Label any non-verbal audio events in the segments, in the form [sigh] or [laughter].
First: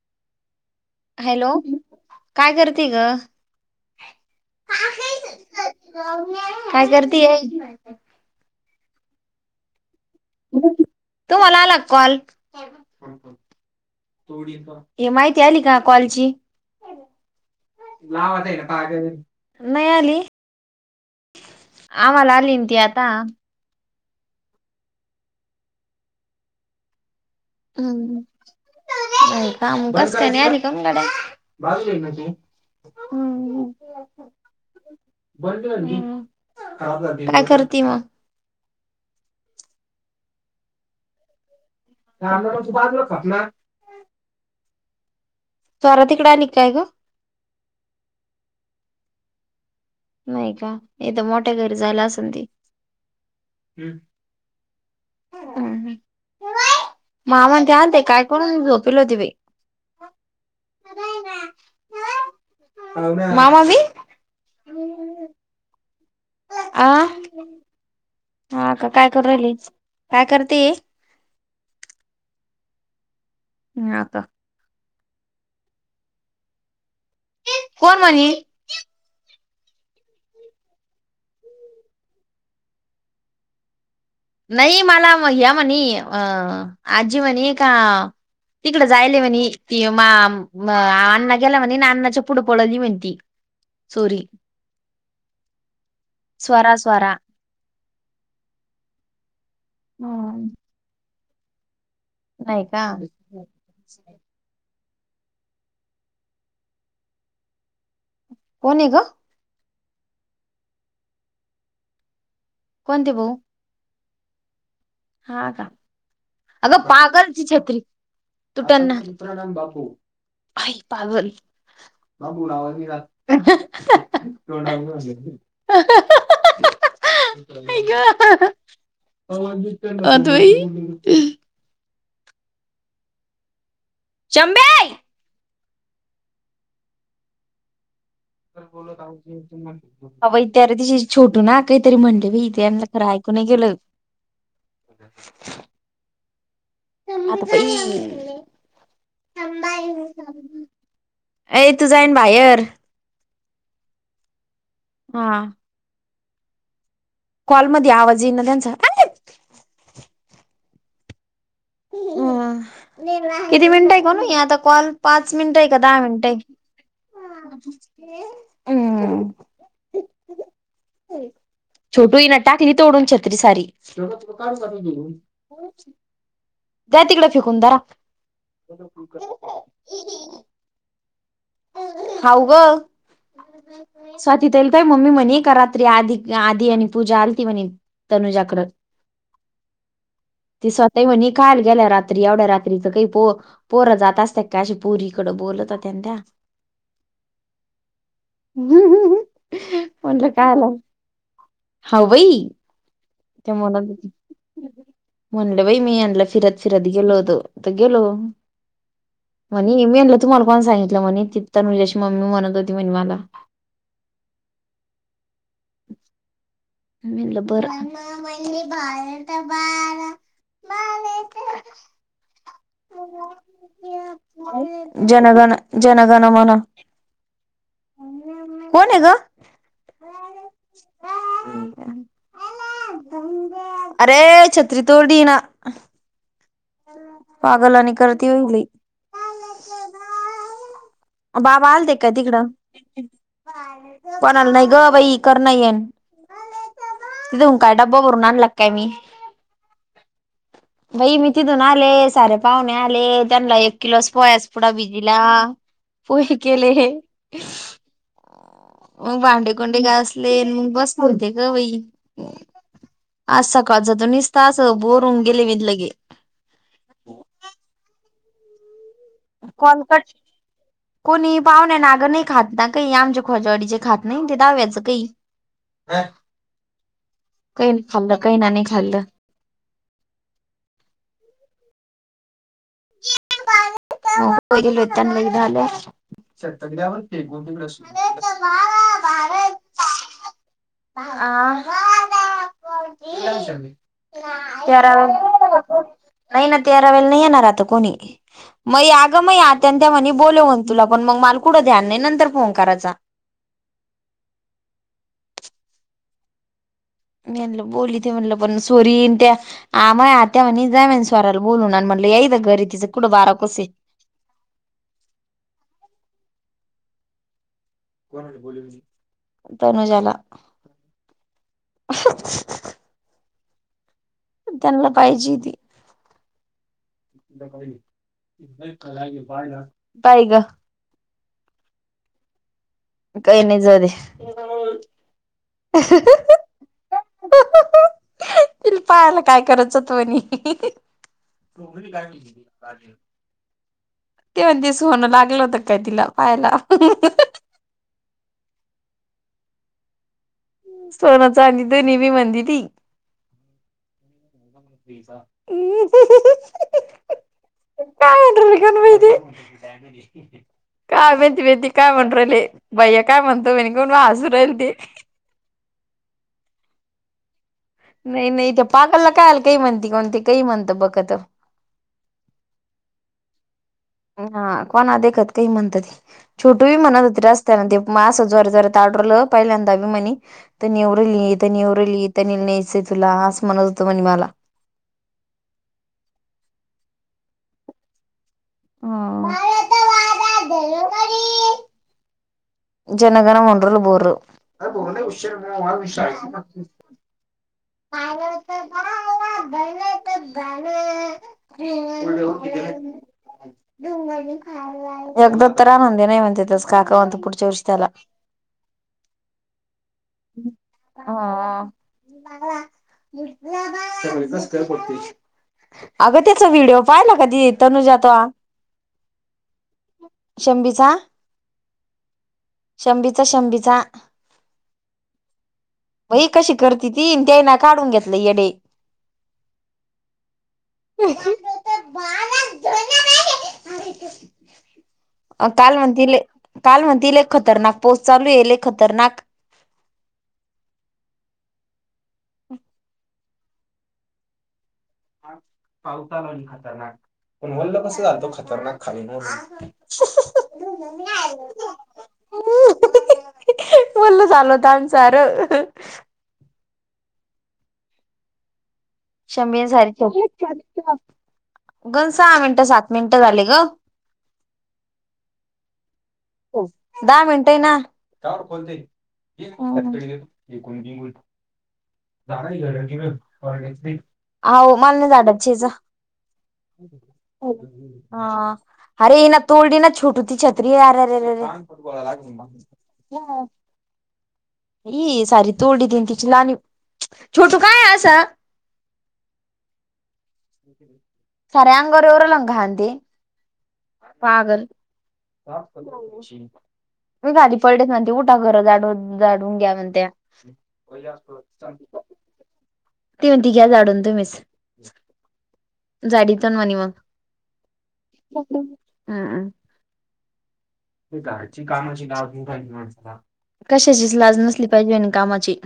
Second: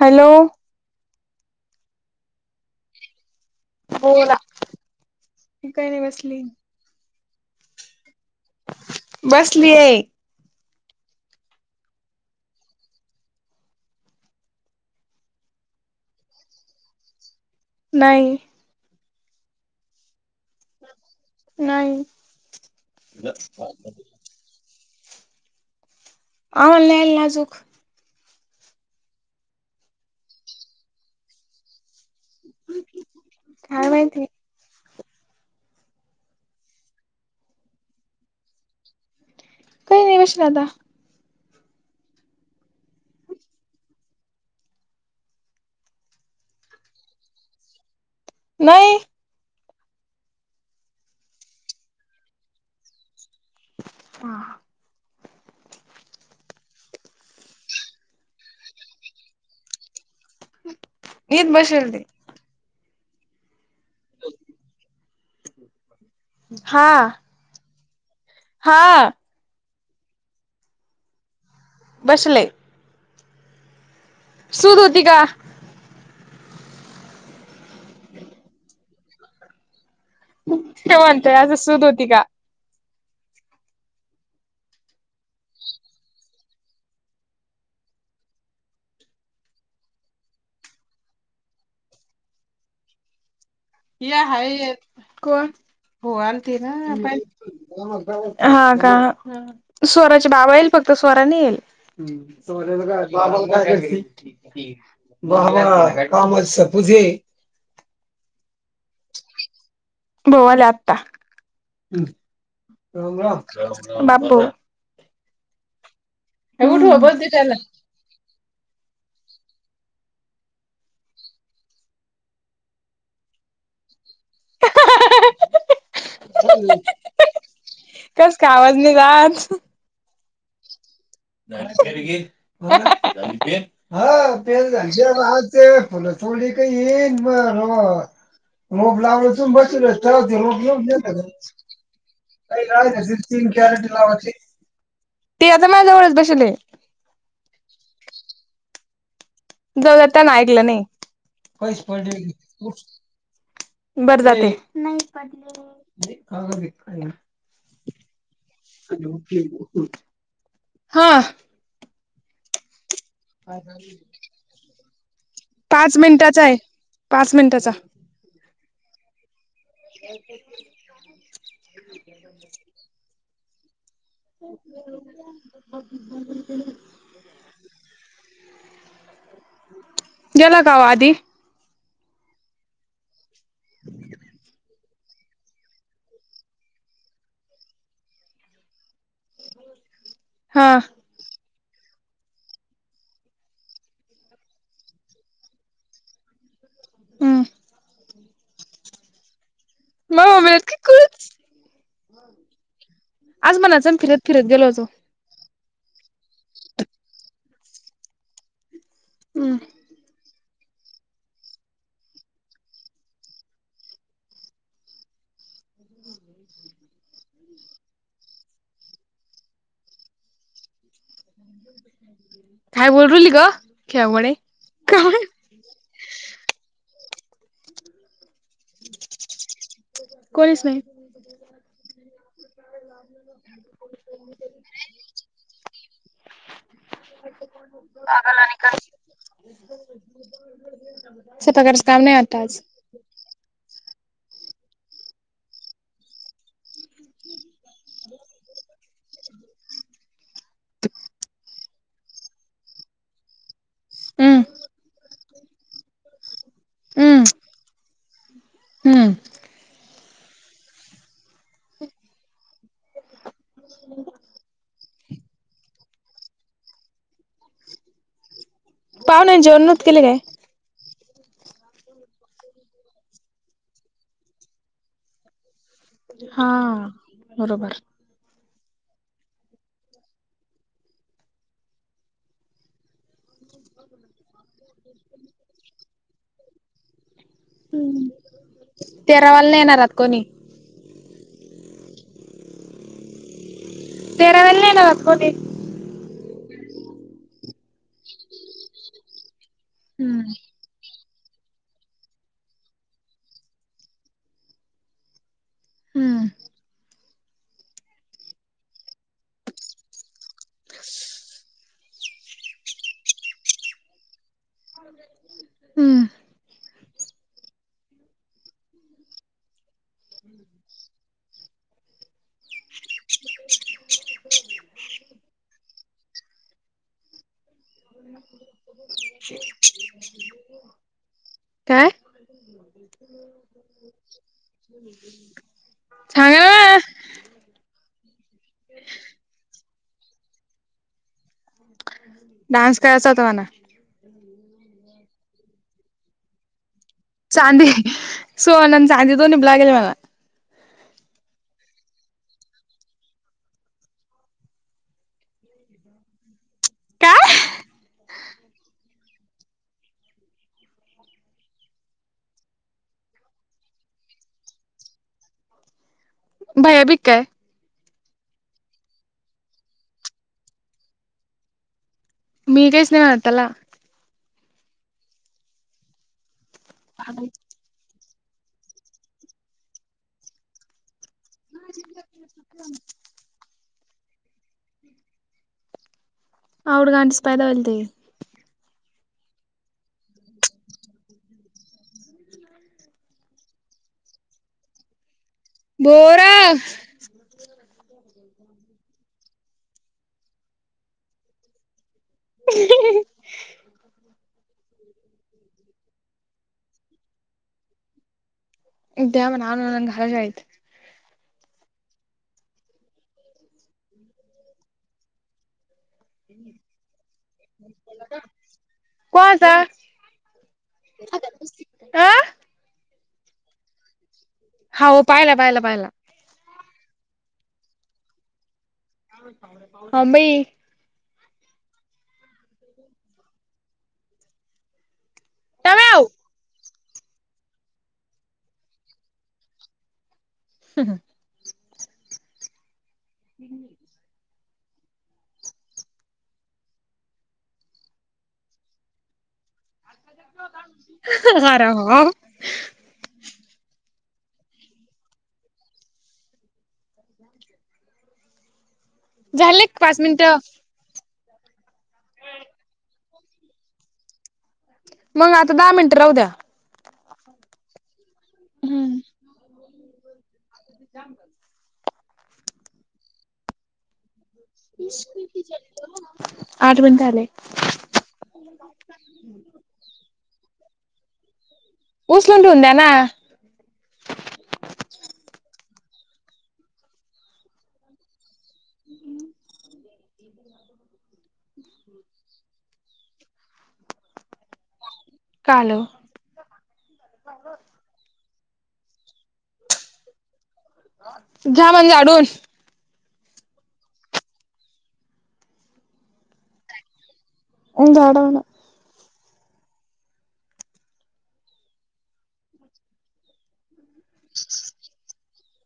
Hello hello काय करते ग बोला मी काही नाही बसली काय करतीये बसलीये तूम्हाला आला कॉल हे माहिती आली का कॉलची नाही लावाता आहे ना पाग नाही आली [unintelligible] नाही आम्हाला आली ती आता [unintelligible] आम्हाला नाही ना आली अजून हम् का बसत नाही अधिककडे [unintelligible] हम्म काय माहिती काय करते मग काही नाही विशन आता [unintelligible] त्या आमला पण त बाजला खात ना जाररा तिकडे आली काय ग नाही नाही का इथ मोठ्या घरी जाईल असल ती हा हम् मामानं ते आलते काय करुन झोपेल होती बई नीट बसेल ते मामांनी आ हा हा का काय करू राहिल काय करते बसले ह आता सुूध होती का कोण म्हणे ते म्हणतोय असं सुूध होती का नाही मला या म्हणे अं आजी म्हणे का तिकडे जायले म्हणे ती मा अण्णा गेला म्हणे ना अण्नाच्या पुढं पळवली म्हण त या हाय कोण हो आलते स्वरा ना स्वरा प हा का स्वराचे हम्म, बाबा येईल फक्त स्वरानी येईल हम् नाही का स का ब काम सपूझे कोणे का भवालाता कोणते भाऊ बापू हा का अगं पागलची छत्री तू त्यांना प्रणाम बाू आई पागल म बुड वा का कस कावाज नाही जाात अ दुई झा ह ते शंभे झा तेचे फलं चोडक येन म र रोप लाव त बस ठरवते अवै रोप त्या दिवशी लावून छोटू ना काहीतरी म्हणले बाई त्यांना खरं ऐकू नाही गेलं ंटी ला ते आता माझ्या जवळच बसेले आता प दता ना ऐकलं ए नाही तू जाईन बाहेर बरं झाले नाही हा पडले कॉलमध्येध्ये आवाज येई ना त्यांचा ह ह किती मिनिटं आहे का ना आता कॉल पाच मिनिट ये का पाच दहा मिनिटाचा मिनिट आहे. पाच मिनिटाचा ये हम्म छोटू ही न टाकली तोडून छत्री सारी ह दया तिकड फिकून धरा गेला का वो आदि हऊ ग स्वाती ताई मम्मी म्हणे का रात्री आदि आदि आणि पूजा अलती म्हणे तनुजाकड त हा स्वतःही म्हणी काल गेल्या रात्री एवढ्या रात्रीच काही पो पोर जात असतात का अशी पोरीकड बोलत होत्या ना त्या हम ह मग म्हणलं काय मम्मीला आला की कुच हा बाई त्या आज मनाचा म्हणत फिरत फिरत गेलो होतो म्हणलं बाई मी आणलं फिरत फिरत गेलो होतो तर गेलो हम्म म्हणे मी म्हलं तू मला कोण सांगितलं म्हणे ति तर म्हणजे अशी मम्मी म्हणत होती म्हणे मला ह ब म बा बाळा बा [unintelligible] काय बोल रुली ग खेळगडे काय जनगण जनगण म्हन कोण आहे ग कोणीच नाही. अरे छत्री तोडली हीन पागलानी करती नाना होई नाणी लई कर बाबा आलते का तिकडं पणाला नाही ग बाई कर नाही येन घेऊन काय डब्बा भरून आणला काय मी बाई मी तिथे तिथून आले सारे पाहुणे आले त्यांना एक किलोस हम्म पोयाचा पुढा भि दिला. पोहे केले हम्म हम्म मग भांडेकुंडी घासले मग बसले होते ग बाई आज सकाळचा त नुसत अस बोर होऊन गेलं गेले मी लगे पाहुण्यांनी जेवण नव्हतं केले कोलकट काय? कोणी पाहुण्या ना अगं नाही खात ना काही आमचे खोजवाडीचे खात नाही ते दहाव्याच काही हा काही बरोबर. न खाल्लं काही ना नाही खाल्लं त्यांन झाले तेरावाला नाही येणार आत कोणी [unintelligible] हा तेरावाला नाही येणार करा आत कोणी. नाही ना तेराव्याला नाही येणार आता कोणी मई अगं मई आत्या आणि त्या म्हणे हम्म बोलव मग तुला पण मग मला कुठं ध्यान नाही नंतर फोन करायचा हम्म मी ह्यांना बोलीते म्हण पण सोरीन त्या आ मई आत्या म्हणी जा म्हणी स्वराला बोलून अन् म्हटलं या येथ घरं ये तिचं कुठं बारा कोस ये [unintelligible] हम् तनुजाला ह [unintelligible] त्यांना पाहिजे ती पाय काय काही नाही झाले हम्म हम् [unintelligible] त पायाला काय करायचं त म्हनी चोरी काय डान्स करायचा होता म्हणा. ते म्हणज तेे स होणं लागलं होत काय तिला पाहायला चांदी सो नन चांदी तो निपलागेल मग सोनचा आ त निह म्हणंद ती हम् काहा कान व का बेती बेहती काय म्हण राले भैया काय म्हणतो मी कोण वाजू राहिल ते भया बीिक आहे नाही नाही इथे पागलला काय आल काही म्हणती कोणते काही म्हणत बघत [inaudible] हा कोणा देखत काही म्हणत ते छोटूी ही म्हणत होते रस्त्यान ते म अस जोरजोरात आढरलं पहिल्यांदा भि म्हणी त्यान एवढ लिही तनी उरली तनी न्यायचं तुला असं म्हणत होतं म्हणे मला [inaudible] ह जनगण मन बोर बोरा [inaudible] [inaudible] यगदोत्तरा न दे नाही म्हणतेेतस काकावंत पुढचोरस त्याला [inaudible] हा [inaudible] अगं त्याचा व्हिडिओ पाहिला का ती तनुजाचा आं शंभीचा शंभीचा हा हो पाहिला पाहिला पाहिला वई कशी करते ती तेई ना काढून घेतला येडे ह मई [inaudible] अ काल म्हण टम्याव काल म्हणतीलले खतरनाक पोस चालू येल खतरनाक ह हं हम् पावता आलो आणि खतरनाक पण वल्ल कस झालतो खतरनाक खाली न हरा ह वल झालं होत आंग सार शंभीन झाले सारी पाच मिनिटं गण सहा मिनिट सात मिनिट झाली ग मग आता दहा मिनट राहू द्या हो दहा मिनट आहे नाते हम्म [inaudible] हो मल नाही झाड शच आठ मिनिट झाले हा अरे इ ना तोोलडी नाछोटू ती छत्रीररररे [inaudible] उचलून ठेवून द्या ना ये सारी तोडी देन तिची लाणी छोट काय असं हम्म साऱ्या अंगारवर येऊराल ना घाण ते पागल काल मी खाली पडेत म्हती उठा घर जाडून झाडून घ्या म्हणत्या घ्या म्हण झाडून ती म्हण ती घ्या जाडून तुम्हीच झाडीतण म्हणे मग झाडवून हम् कामाची लाहिण कशाचीच लाज नसली पाहिजे आणि कामाची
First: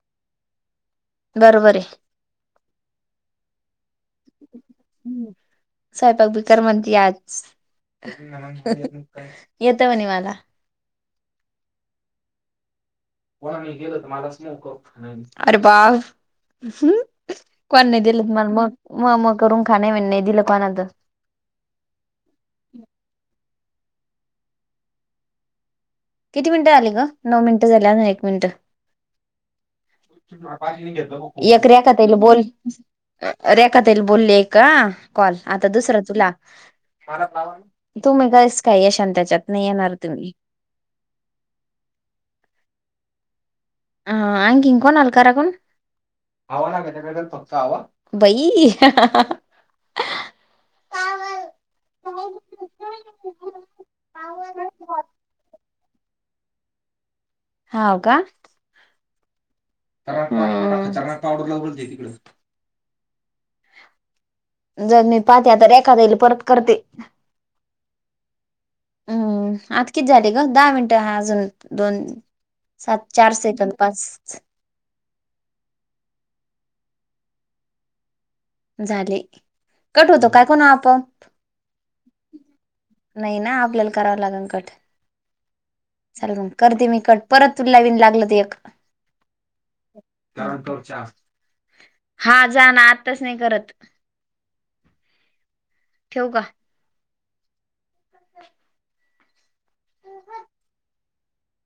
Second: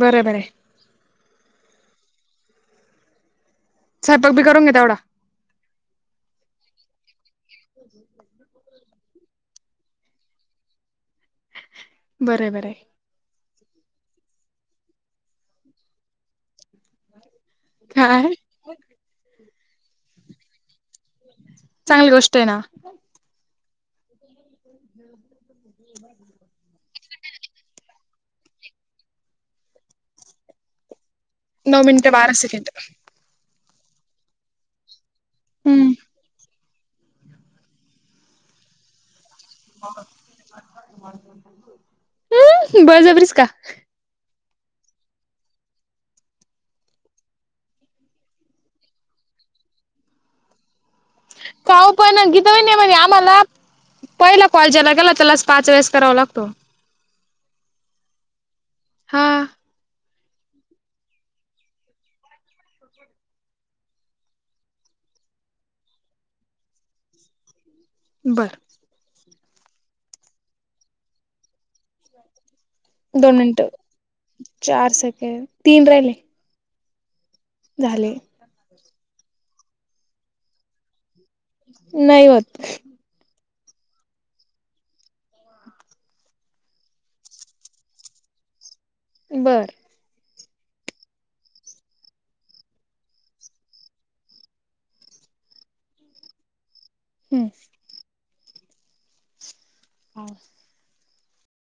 बरोबर हाय बरबर आहे स्वयंपाक बी करून घे तेवढा सायपाक बी कर म्हणती आज येत म्हणे मला बर बर कोणा म गेल तर मलाच नक अरे बा कोण नाही काय दिलं म मग मग मग करून खा नाही म्ह नाही दिलं कोणात चांगली गोष्ट आहे ना [unintelligible] किती मिनिटं झाले ग नऊ मिनिटं झाल्या एक मिनिटं एक नऊ रेखाताई मिनिटं ला बारा बोल सेकंड रेखात येईल बोलले का कॉल आता हम्म दुसरा तुला तु्ही कास काय यशान त्याच्यात नाही येणार तुम्ही हम् बर जबरीस का अ आणंक इंकण अलकारा कोण हवा ना त्याच्याकड फक्त हवा बाई काऊ पण ना गीता ब नाही म्ह आम्हाला पहिला कॉलजाला गेला त्याला पाच वेळेस करावा लागतो हाव का हां चव चनाट पावडरला बोलते तिकडं [inaudible] जर मी पाहते तर एखाद्या परत करते बरं हम्म आता किती झाले ग दहा मिनिटं अजून दोन सात चार दोन मिनिटं सेकड पाच चार सेकंड तीन रहिले झाले झाले कट होतो काय कोण आपोआप नाही व्हंत नाही ना आपल्याला करावं लागे कट चाल मग करते मी कट परत तुला विन लागलं ते एक बरं कारण त चार हा जा ना आत्ताच नाही करत ठेव का हम् हो